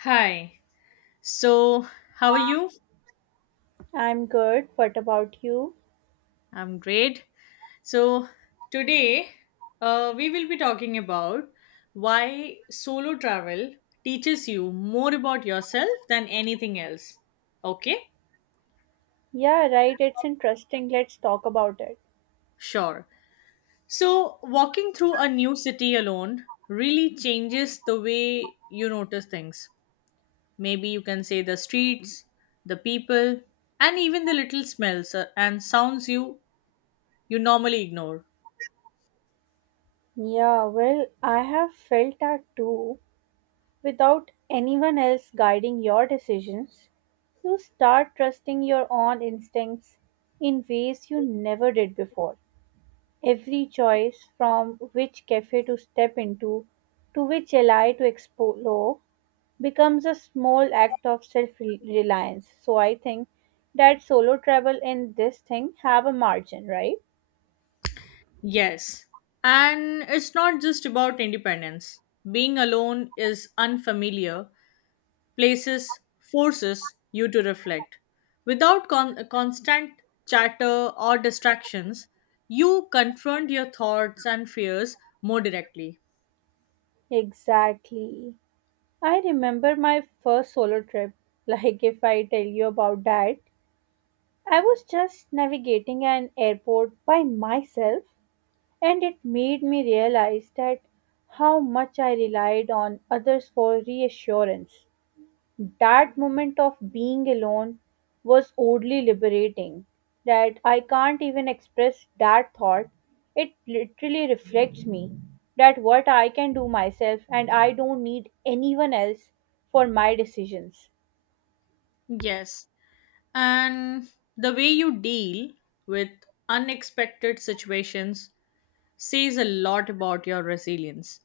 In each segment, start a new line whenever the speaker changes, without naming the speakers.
Hi. So, how are you?
I'm good. What about you?
I'm great. So, today we will be talking about why solo travel teaches you more about yourself than anything else. Okay?
Yeah, right. It's interesting. Let's talk about it.
Sure. So, walking through a new city alone really changes the way you notice things. Maybe you can say the streets, the people, and even the little smells and sounds you normally ignore.
Yeah, well, I have felt that too. Without anyone else guiding your decisions, you start trusting your own instincts in ways you never did before. Every choice from which cafe to step into, to which ally to explore, becomes a small act of self-reliance. So I think that solo travel and this thing have a margin, right?
Yes. And it's not just about independence. Being alone is unfamiliar, places forces you to reflect. Without constant chatter or distractions, you confront your thoughts and fears more directly.
Exactly. I remember my first solo trip. Like, if I tell you about that, I was just navigating an airport by myself, and it made me realize that how much I relied on others for reassurance. That moment of being alone was oddly liberating. That I can't even express that thought. It literally reflects me. That what I can do myself and I don't need anyone else for my decisions.
Yes. And the way you deal with unexpected situations says a lot about your resilience.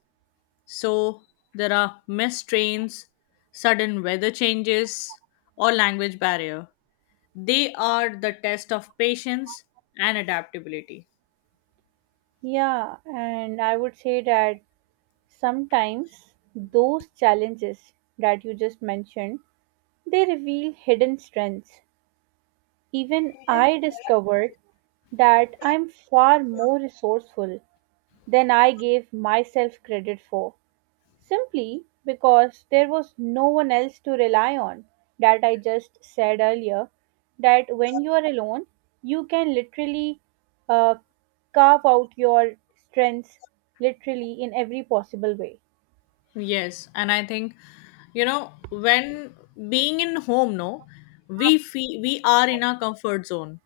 So there are missed trains, sudden weather changes, or language barrier. They are the test of patience and adaptability.
Yeah, and I would say that sometimes those challenges that you just mentioned, they reveal hidden strengths. Even I discovered that I'm far more resourceful than I gave myself credit for, simply because there was no one else to rely on. That I just said earlier, that when you are alone, you can literally uh, carve out your strengths literally in every possible way.
Yes, and I think, you know, when being in home, no, we feel we are in our comfort zone,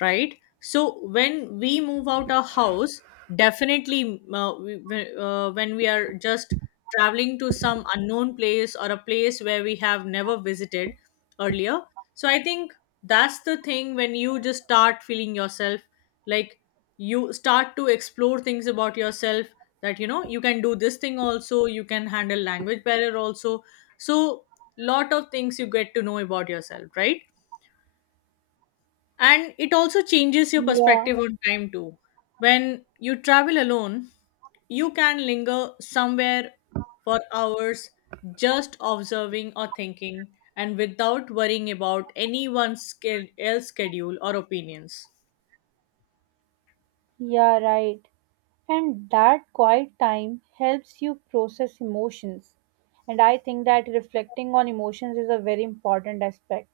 right? So when we move out our house, definitely when we are just traveling to some unknown place or a place where we have never visited earlier, so I think that's the thing when you just start feeling yourself, like, you start to explore things about yourself, that you know you can do this thing also, you can handle language barrier also. So lot of things you get to know about yourself, right? And it also changes your
Yeah,
perspective on time too. When you travel alone, you can linger somewhere for hours, just observing or thinking, and without worrying about anyone's else schedule or opinions.
yeah, right. And that quiet time helps you process emotions. And I think that reflecting on emotions is a very important aspect.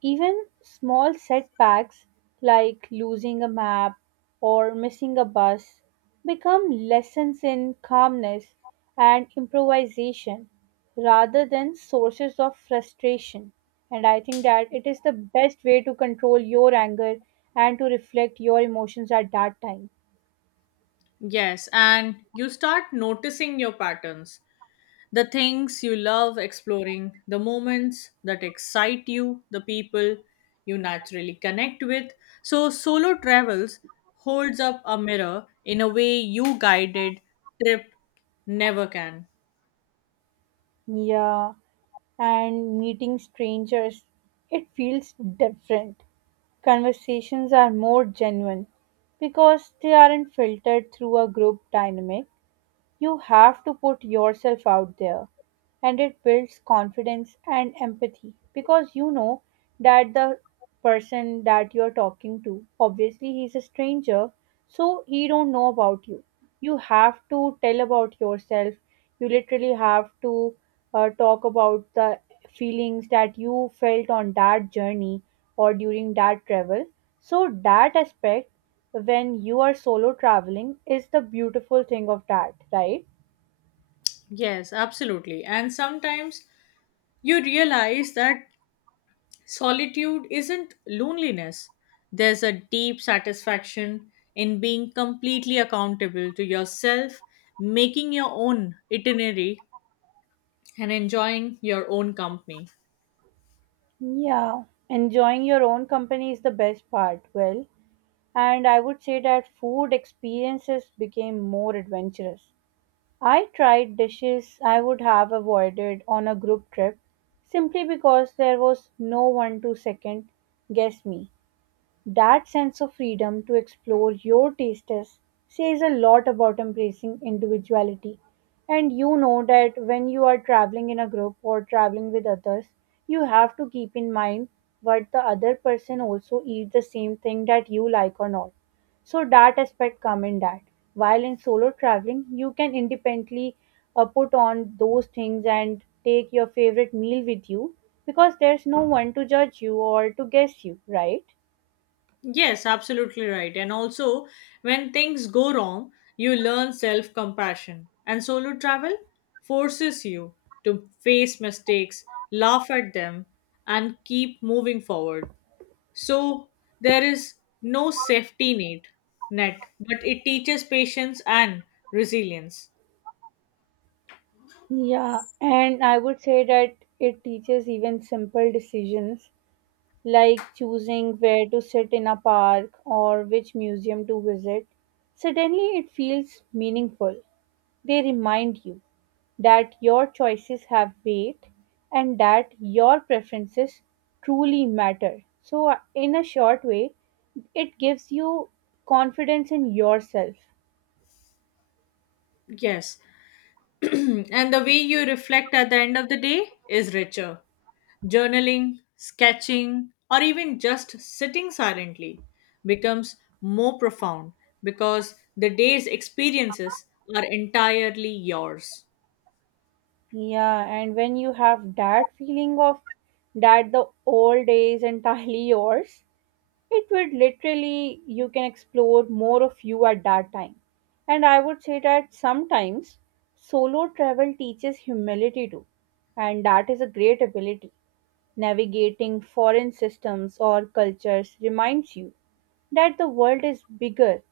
Even small setbacks like losing a map or missing a bus become lessons in calmness and improvisation rather than sources of frustration. And I think that it is the best way to control your anger and to reflect your emotions at that time.
Yes, and you start noticing your patterns. The things you love exploring, the moments that excite you, the people you naturally connect with. So, solo travels holds up a mirror in a way you guided trip never can.
Yeah, and meeting strangers, it feels different. Conversations are more genuine because they aren't filtered through a group dynamic. You have to put yourself out there, and it builds confidence and empathy because you know that the person that you're talking to, obviously he's a stranger, so he don't know about you. You have to tell about yourself. You literally have to talk about the feelings that you felt on that journey or during that travel. So that aspect, when you are solo traveling, is the beautiful thing of that, right?
Yes, absolutely. And sometimes you realize that solitude isn't loneliness. There's a deep satisfaction in being completely accountable to yourself, making your own itinerary and enjoying your own company.
Yeah. Enjoying your own company is the best part. Well, and I would say that food experiences became more adventurous. I tried dishes I would have avoided on a group trip simply because there was no one to second guess me. That sense of freedom to explore your tastes says a lot about embracing individuality. And you know that when you are traveling in a group or traveling with others, you have to keep in mind what the other person also eats, the same thing that you like or not. So that aspect come in that. While in solo traveling, you can independently put on those things and take your favorite meal with you because there's no one to judge you or to guess you, right?
Yes, absolutely right. And also, when things go wrong, you learn self compassion. And solo travel forces you to face mistakes, laugh at them, and keep moving forward. So, there is no safety net, net but it teaches patience and resilience.
Yeah, and I would say that it teaches even simple decisions like choosing where to sit in a park or which museum to visit. Suddenly, it feels meaningful. They remind you that your choices have weight and that your preferences truly matter. So, in a short way, it gives you confidence in yourself.
Yes. And the way you reflect at the end of the day is richer. Journaling, sketching, or even just sitting silently becomes more profound because the day's experiences are entirely yours.
Yeah, and when you have that feeling of that the old is entirely yours, it would literally you can explore more of you at that time. And I would say that sometimes solo travel teaches humility too, and that is a great ability. Navigating foreign systems or cultures reminds you that the world is bigger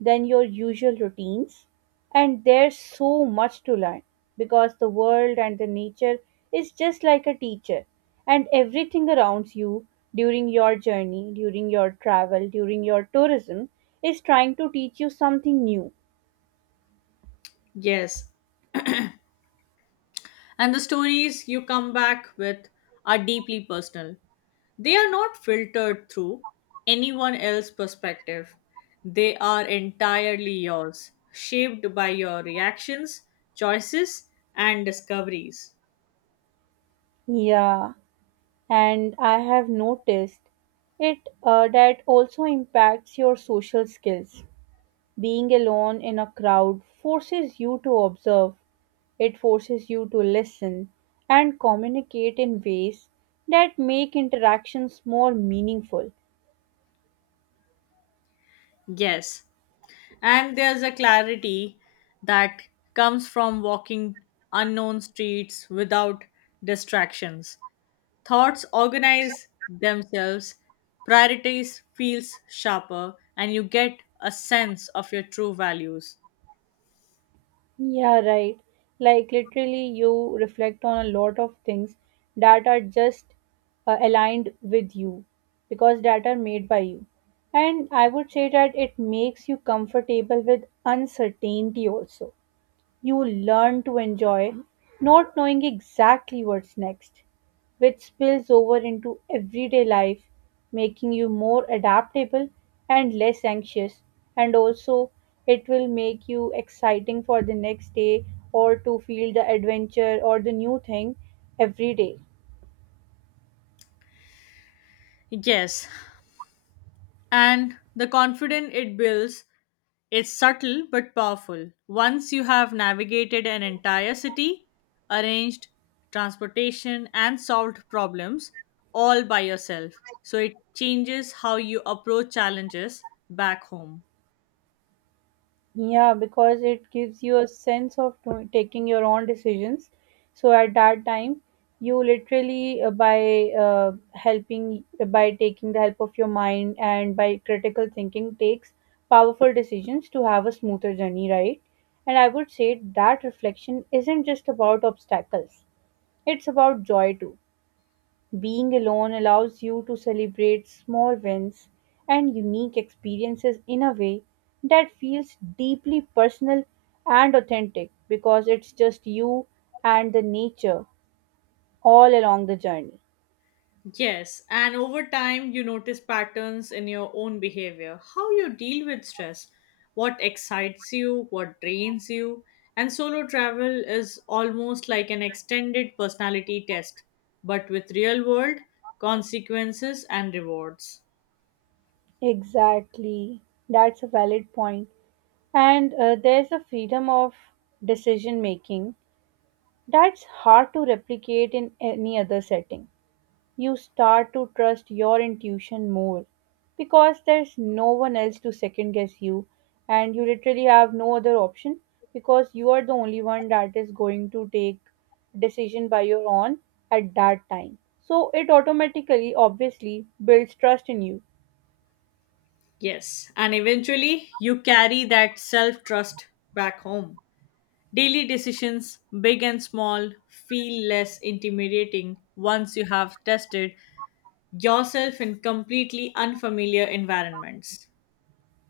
than your usual routines, and there's so much to learn because the world and the nature is just like a teacher, and everything around you during your journey, during your travel, during your tourism is trying to teach you something new.
Yes, and the stories you come back with are deeply personal. They are not filtered through anyone else's perspective, they are entirely yours, shaped by your reactions, choices, and discoveries.
Yeah, and I have noticed it, that also impacts your social skills. Being alone in a crowd forces you to observe, it forces you to listen and communicate in ways that make interactions more meaningful.
Yes. And there's a clarity that comes from walking unknown streets without distractions. Thoughts organize themselves, priorities feels sharper, and you get a sense of your true values.
Yeah, right. Like literally, you reflect on a lot of things that are just aligned with you because that are made by you. And I would say that it makes you comfortable with uncertainty also. You learn to enjoy not knowing exactly what's next, which spills over into everyday life, making you more adaptable and less anxious. And also, it will make you exciting for the next day or to feel the adventure or the new thing every day.
Yes, and the confidence it builds, it's subtle but powerful. Once you have navigated an entire city, arranged transportation, and solved problems all by yourself, so it changes how you approach challenges back home.
Yeah, because it gives you a sense of taking your own decisions. So at that time, you literally, by helping, by taking the help of your mind and by critical thinking, takes powerful decisions to have a smoother journey, right? And I would say that reflection isn't just about obstacles, it's about joy too. Being alone allows you to celebrate small wins and unique experiences in a way that feels deeply personal and authentic because it's just you and the nature all along the journey.
Yes, and over time you notice patterns in your own behavior, how you deal with stress, what excites you, what drains you, and solo travel is almost like an extended personality test, but with real world consequences and rewards.
Exactly. That's a valid point. And there's a freedom of decision making that's hard to replicate in any other setting. You start to trust your intuition more because there's no one else to second guess you, and you literally have no other option because you are the only one that is going to take decision by your own at that time, so it automatically obviously builds trust in you.
Yes, and eventually you carry that self trust back home. Daily decisions, big and small, feel less intimidating once you have tested yourself in completely unfamiliar environments.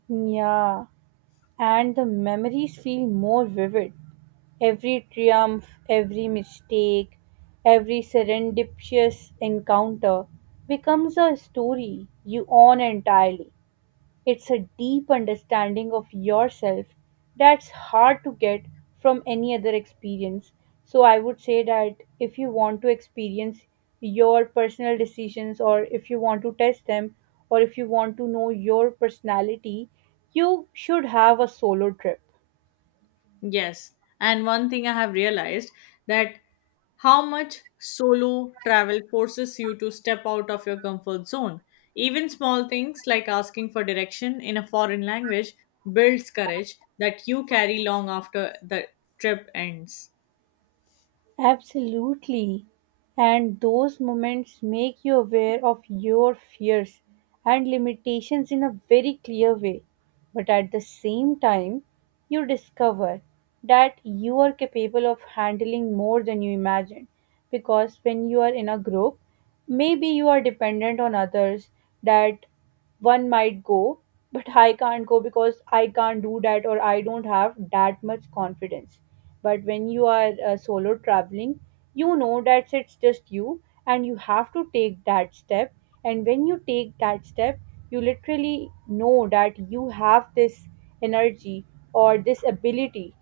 Yeah, and the memories feel more vivid. Every triumph, every mistake, every serendipitous encounter becomes a story you own entirely. It's a deep understanding of yourself that's hard to get from any other experience. So, I would say that if you want to experience your personal decisions, or if you want to test them, or if you want to know your personality, you should have a solo trip.
Yes. And one thing I have realized, that how much solo travel forces you to step out of your comfort zone. Even small things like asking for direction in a foreign language builds courage that you carry long after the trip ends.
Absolutely. And those moments make you aware of your fears and limitations in a very clear way. But at the same time, you discover that you are capable of handling more than you imagined. Because when you are in a group, maybe you are dependent on others, that one might go, but I can't go because I can't do that or I don't have that much confidence. But when you are solo traveling, you know that it's just you and you have to take that step, and when you take that step, you literally know that you have this energy or this ability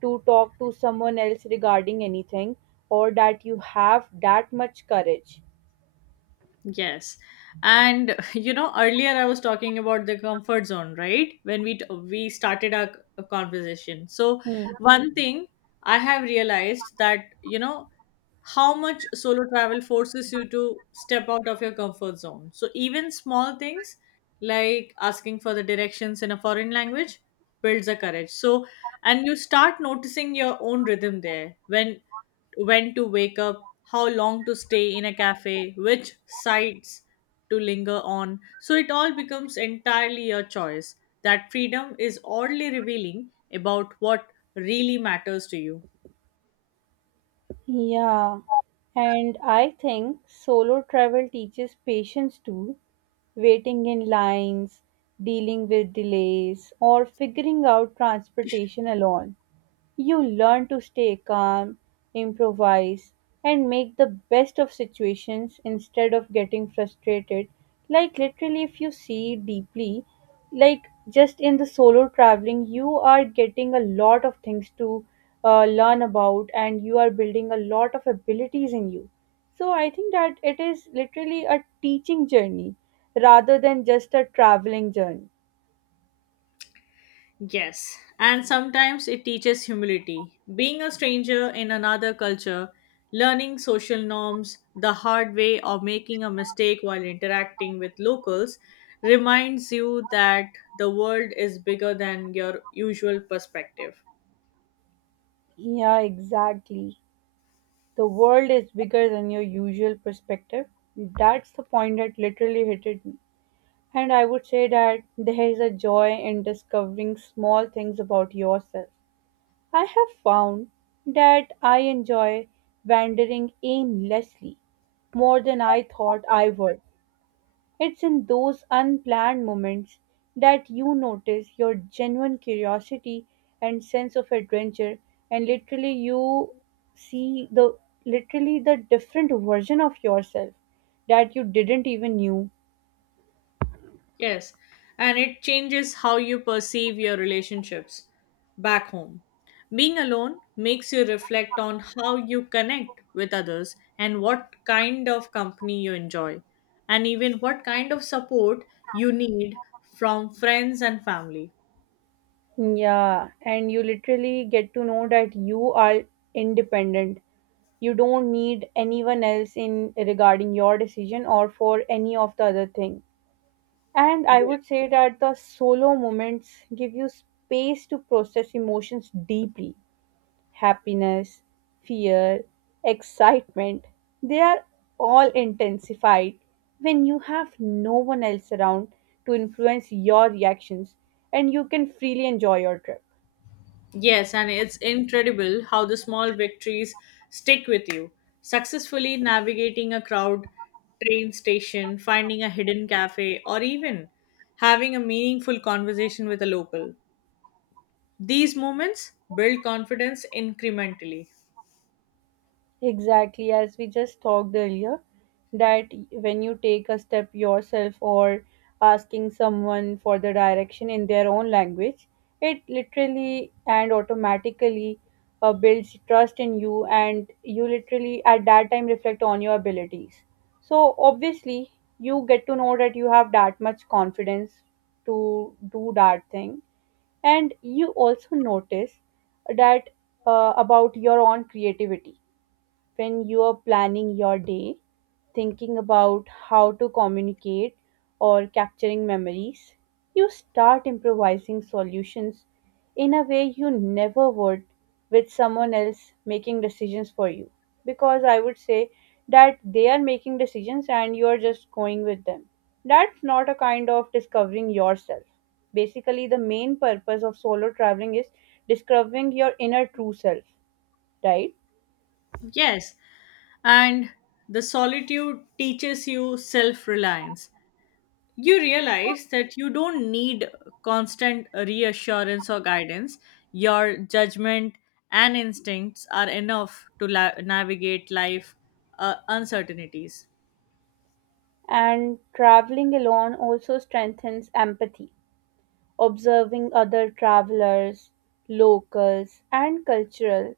to talk to someone else regarding anything, or that you have that much courage.
Yes. And you know, earlier I was talking about the comfort zone, right? When we we started our conversation. So
Hmm.
one thing I have realized that, you know, how much solo travel forces you to step out of your comfort zone. So even small things like asking for the directions in a foreign language builds the courage. So, and you start noticing your own rhythm there, when to wake up, how long to stay in a cafe, which sites to linger on. So it all becomes entirely your choice. That freedom is oddly revealing about what really matters to you.
Yeah, and I think solo travel teaches patience too. Waiting in lines, dealing with delays, or figuring out transportation alone. You learn to stay calm, improvise, and make the best of situations instead of getting frustrated. Like, literally, if you see deeply, like, just in the solo traveling, you are getting a lot of things to learn about and you are building a lot of abilities in you. So, I think that it is literally a teaching journey rather than just a traveling journey.
Yes, and sometimes it teaches humility. Being a stranger in another culture, learning social norms the hard way, or making a mistake while interacting with locals reminds you that the world is bigger than your usual perspective.
Yeah, exactly. The world is bigger than your usual perspective. That's the point that literally hit it. And I would say that there is a joy in discovering small things about yourself. I have found that I enjoy wandering aimlessly more than I thought I would. It's in those unplanned moments that you notice your genuine curiosity and sense of adventure, and literally you see the literally the different version of yourself that you didn't even knew.
Yes, and it changes how you perceive your relationships back home. Being alone makes you reflect on how you connect with others and what kind of company you enjoy, and even what kind of support you need from friends and family.
Yeah, and you literally get to know that you are independent. You don't need anyone else in regarding your decision or for any of the other thing. And I would say that the solo moments give you space to process emotions deeply, happiness, fear, excitement. They are all intensified when you have no one else around to influence your reactions and you can freely enjoy your trip.
Yes, and it's incredible how the small victories stick with you. Successfully navigating a crowd, train station, finding a hidden cafe, or even having a meaningful conversation with a local. These moments build confidence incrementally.
Exactly, as we just talked earlier, that when you take a step yourself or asking someone for the direction in their own language, it literally and automatically builds trust in you, and you literally at that time reflect on your abilities. So, obviously, you get to know that you have that much confidence to do that thing, and you also notice that, about your own creativity. When you are planning your day, thinking about how to communicate or capturing memories, you start improvising solutions in a way you never would with someone else making decisions for you. Because I would say that they are making decisions and you are just going with them. That's not a kind of discovering yourself. Basically, the main purpose of solo traveling is discovering your inner true self, right?
Yes, and the solitude teaches you self reliance. You realize that you don't need constant reassurance or guidance. Your judgment and instincts are enough to navigate life uncertainties.
And traveling alone also strengthens empathy. Observing other travelers, locals, and cultural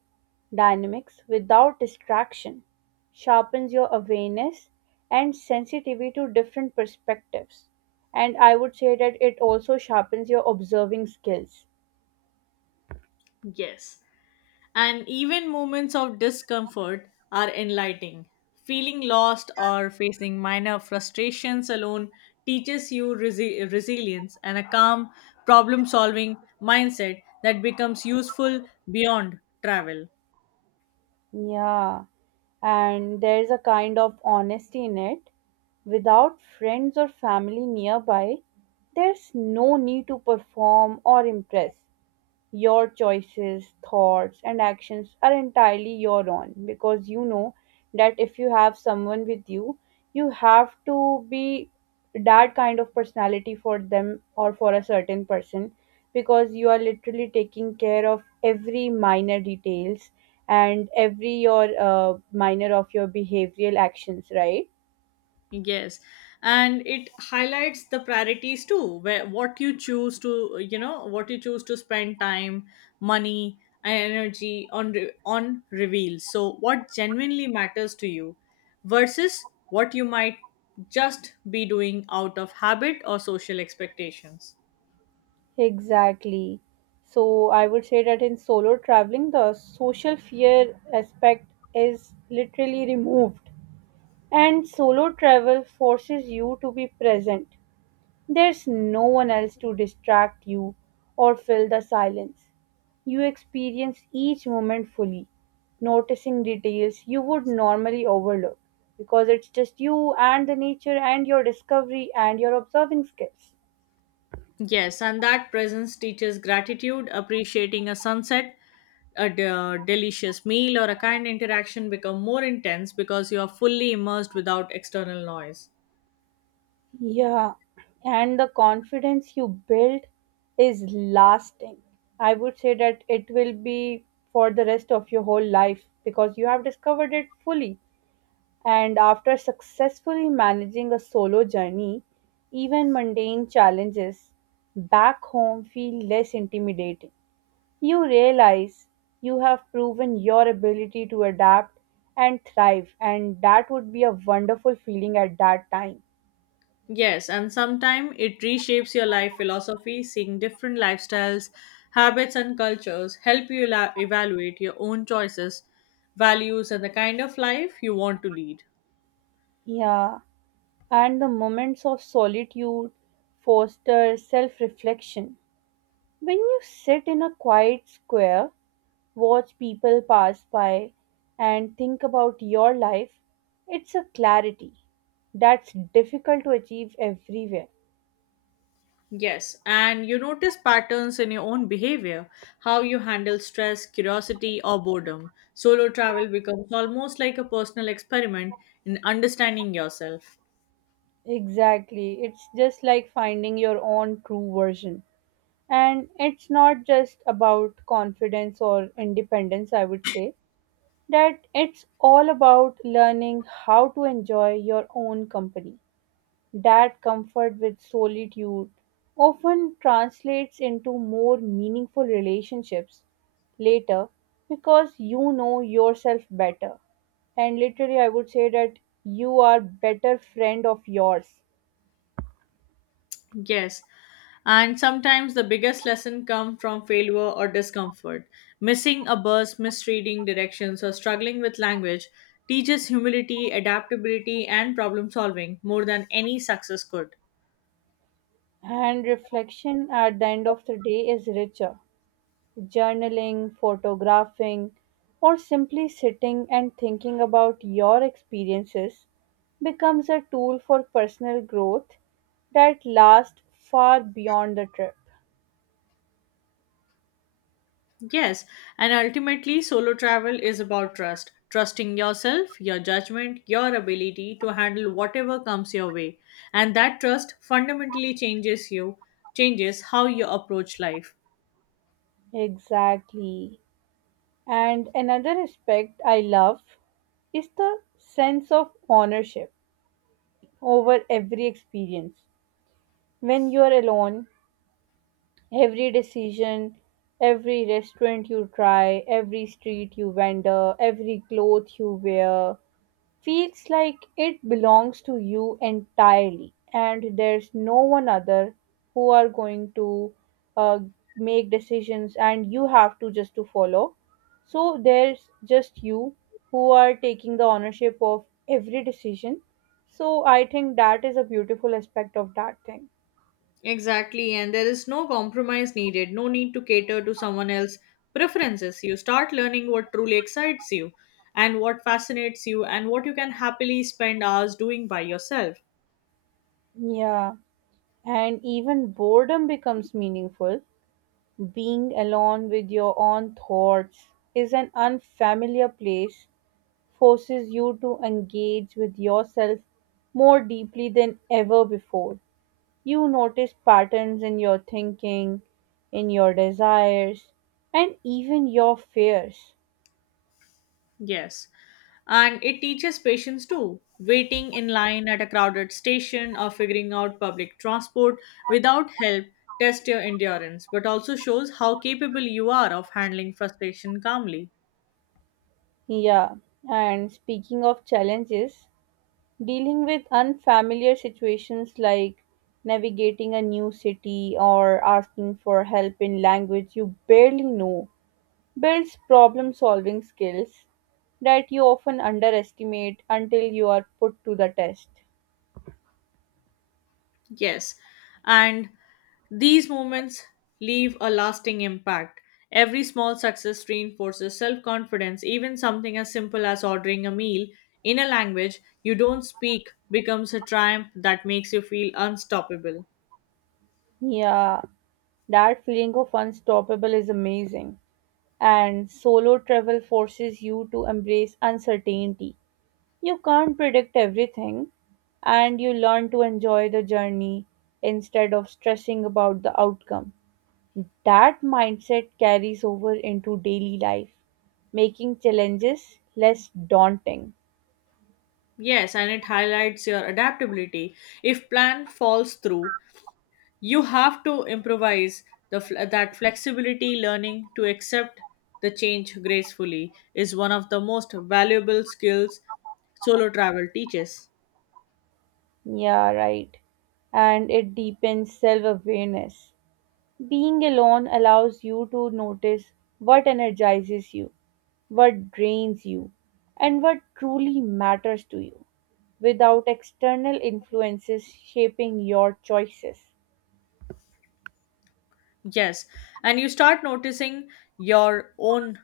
dynamics without distraction sharpens your awareness and sensitivity to different perspectives. And I would say that it also sharpens your observing skills.
Yes. And even moments of discomfort are enlightening. Feeling lost or facing minor frustrations alone teaches you resilience and a calm problem solving mindset that becomes useful beyond travel.
Yeah, and there's a kind of honesty in it. Without friends or family nearby, there's no need to perform or impress. Your choices, thoughts, and actions are entirely your own, because you know that if you have someone with you, you have to be that kind of personality for them or for a certain person, because you are literally taking care of every minor details and every your minor of your behavioral actions, right?
Yes, and it highlights the priorities too, where what you choose to, you know, what you choose to spend time, money, and energy on on reveals. So what genuinely matters to you versus what you might just be doing out of habit or social expectations.
Exactly. So I would say that in solo traveling, the social fear aspect is literally removed. And solo travel forces you to be present. There's no one else to distract you or fill the silence. You experience each moment fully, noticing details you would normally overlook, because it's just you and the nature and your discovery and your observing skills.
Yes, and that presence teaches gratitude, appreciating a sunset, a delicious meal or a kind interaction become more intense because you are fully immersed without external noise.
Yeah, and the confidence you build is lasting. I would say that it will be for the rest of your whole life because you have discovered it fully. And after successfully managing a solo journey, even mundane challenges back home feel less intimidating. You realize you have proven your ability to adapt and thrive, and that would be a wonderful feeling at that time.
Yes, and sometimes it reshapes your life philosophy, seeing different lifestyles, habits, and cultures help you evaluate your own choices, values, and the kind of life you want to lead.
Yeah, and the moments of solitude foster self reflection. When you sit in a quiet square, watch people pass by, and think about your life, it's a clarity that's difficult to achieve everywhere.
Yes, and you notice patterns in your own behavior, how you handle stress, curiosity, or boredom. Solo travel becomes almost like a personal experiment in understanding yourself.
Exactly, it's just like finding your own true version. And it's not just about confidence or independence, I would say that it's all about learning how to enjoy your own company. That comfort with solitude often translates into more meaningful relationships later because you know yourself better. And literally, I would say that you are better friend of yours.
Yes, and sometimes the biggest lesson comes from failure or discomfort. Missing a bus, misreading directions, or struggling with language teaches humility, adaptability, and problem solving more than any success could.
And reflection at the end of the day is richer, journaling, photographing, or simply sitting and thinking about your experiences becomes a tool for personal growth that lasts far beyond the trip.
Yes, and ultimately, solo travel is about trust, trusting yourself, your judgment, your ability to handle whatever comes your way. And that trust fundamentally changes you, changes how you approach life.
Exactly. And another aspect I love is the sense of ownership over every experience. When you are alone, every decision, every restaurant you try, every street you wander, every cloth you wear feels like it belongs to you entirely, and there's no one other who are going to, uh, make decisions, and you have to just to follow. So there's just you who are taking the ownership of every decision. So I think that is a beautiful aspect of that thing.
Exactly, and there is no compromise needed, no need to cater to someone else's preferences. You start learning what truly excites you and what fascinates you and what you can happily spend hours doing by yourself.
Yeah. And even boredom becomes meaningful. Being alone with your own thoughts is an unfamiliar place, forces you to engage with yourself more deeply than ever before. You notice patterns in your thinking, in your desires, and even your fears.
Yes. And it teaches patience too. Waiting in line at a crowded station or figuring out public transport without help tests your endurance, but also shows how capable you are of handling frustration calmly.
Yeah, and speaking of challenges, dealing with unfamiliar situations like navigating a new city or asking for help in language you barely know builds problem solving skills that you often underestimate until you are put to the test.
Yes. And these moments leave a lasting impact. Every small success reinforces self confidence, even something as simple as ordering a meal in a language you don't speak becomes a triumph that makes you feel unstoppable.
Yeah, that feeling of unstoppable is amazing. And solo travel forces you to embrace uncertainty. You can't predict everything, and you learn to enjoy the journey instead of stressing about the outcome. That mindset carries over into daily life, making challenges less daunting.
Yes, and it highlights your adaptability. If plan falls through, you have to improvise. The that flexibility, learning to accept the change gracefully, is one of the most valuable skills solo travel teaches.
Yeah, right. And it deepens self awareness. Being alone allows you to notice what energizes you, what drains you, and what truly matters to you, without external influences shaping your choices.
Yes, and you start noticing your own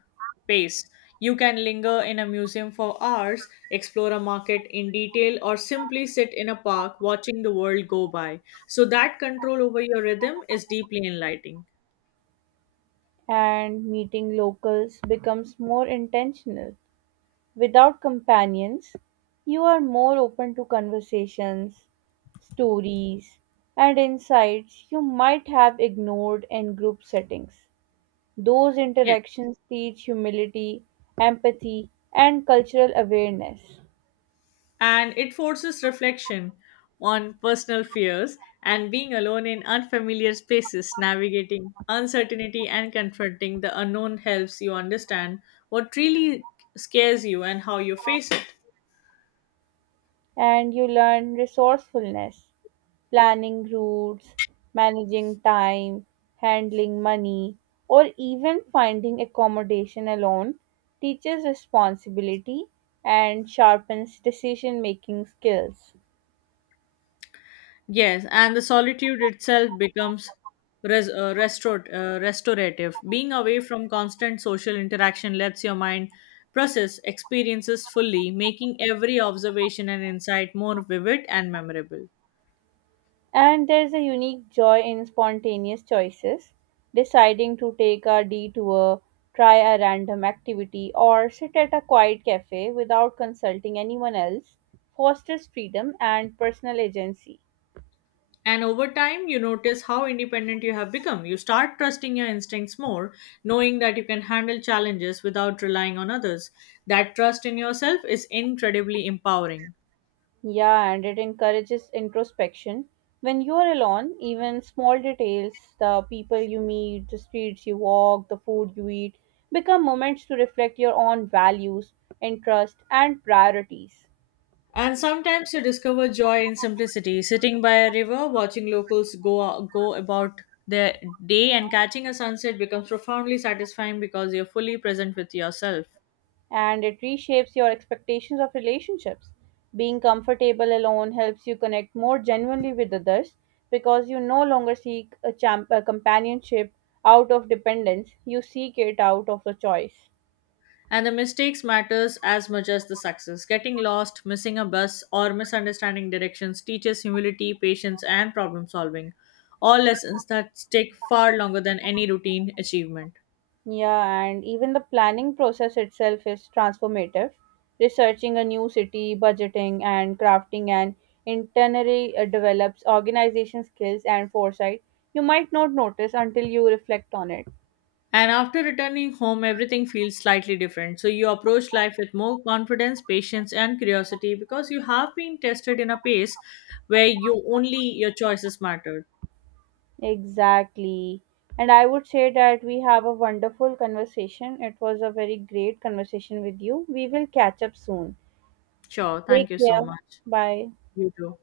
pace. You can linger in a museum for hours, explore a market in detail, or simply sit in a park watching the world go by. So, that control over your rhythm is deeply enlightening.
And meeting locals becomes more intentional. Without companions, you are more open to conversations, stories, and insights you might have ignored in group settings. Those
Yes.
interactions teach humility, empathy, and cultural awareness,
And it forces reflection on personal fears and being alone in unfamiliar spaces, navigating uncertainty and confronting the unknown helps you understand what really scares you and how you face it.
and you learn resourcefulness, planning routes, managing time, handling money, or even finding accommodation alone teaches responsibility and sharpens decision making skills.
Yes, and the solitude itself becomes restorative. Being away from constant social interaction lets your mind process experiences fully, making every observation and insight more vivid and memorable.
And there's a unique joy in spontaneous choices, deciding to take a detour, try a random activity, or sit at a quiet cafe without consulting anyone else fosters freedom and personal agency.
And over time, you notice how independent you have become. You start trusting your instincts more, knowing that you can handle challenges without relying on others. That trust in yourself is incredibly empowering.
Yeah, and it encourages introspection. When you are alone, even small details, the people you meet, the streets you walk, the food you eat, become moments to reflect your own values, interests, and priorities.
And sometimes you discover joy in simplicity, sitting by a river, watching locals go about their day and catching a sunset becomes profoundly satisfying because you're fully present with yourself.
And it reshapes your expectations of relationships. Being comfortable alone helps you connect more genuinely with others because you no longer seek a, a companionship out of dependence, you seek it out of a choice.
And the mistakes matters as much as the success. Getting lost, missing a bus, or misunderstanding directions teaches humility, patience, and problem solving, all lessons that stick far longer than any routine achievement.
Yeah, and even the planning process itself is transformative. Researching a new city, budgeting, and crafting an itinerary develops organization skills and foresight you might not notice until you reflect on it.
And after returning home, everything feels slightly different. So you approach life with more confidence, patience, and curiosity because you have been tested in a pace where you only your choices mattered.
Exactly. And I would say that we have a wonderful conversation. It was a very great conversation with you. We will catch up soon.
Sure, thank
Take
you so
care.
much.
Bye.
You too.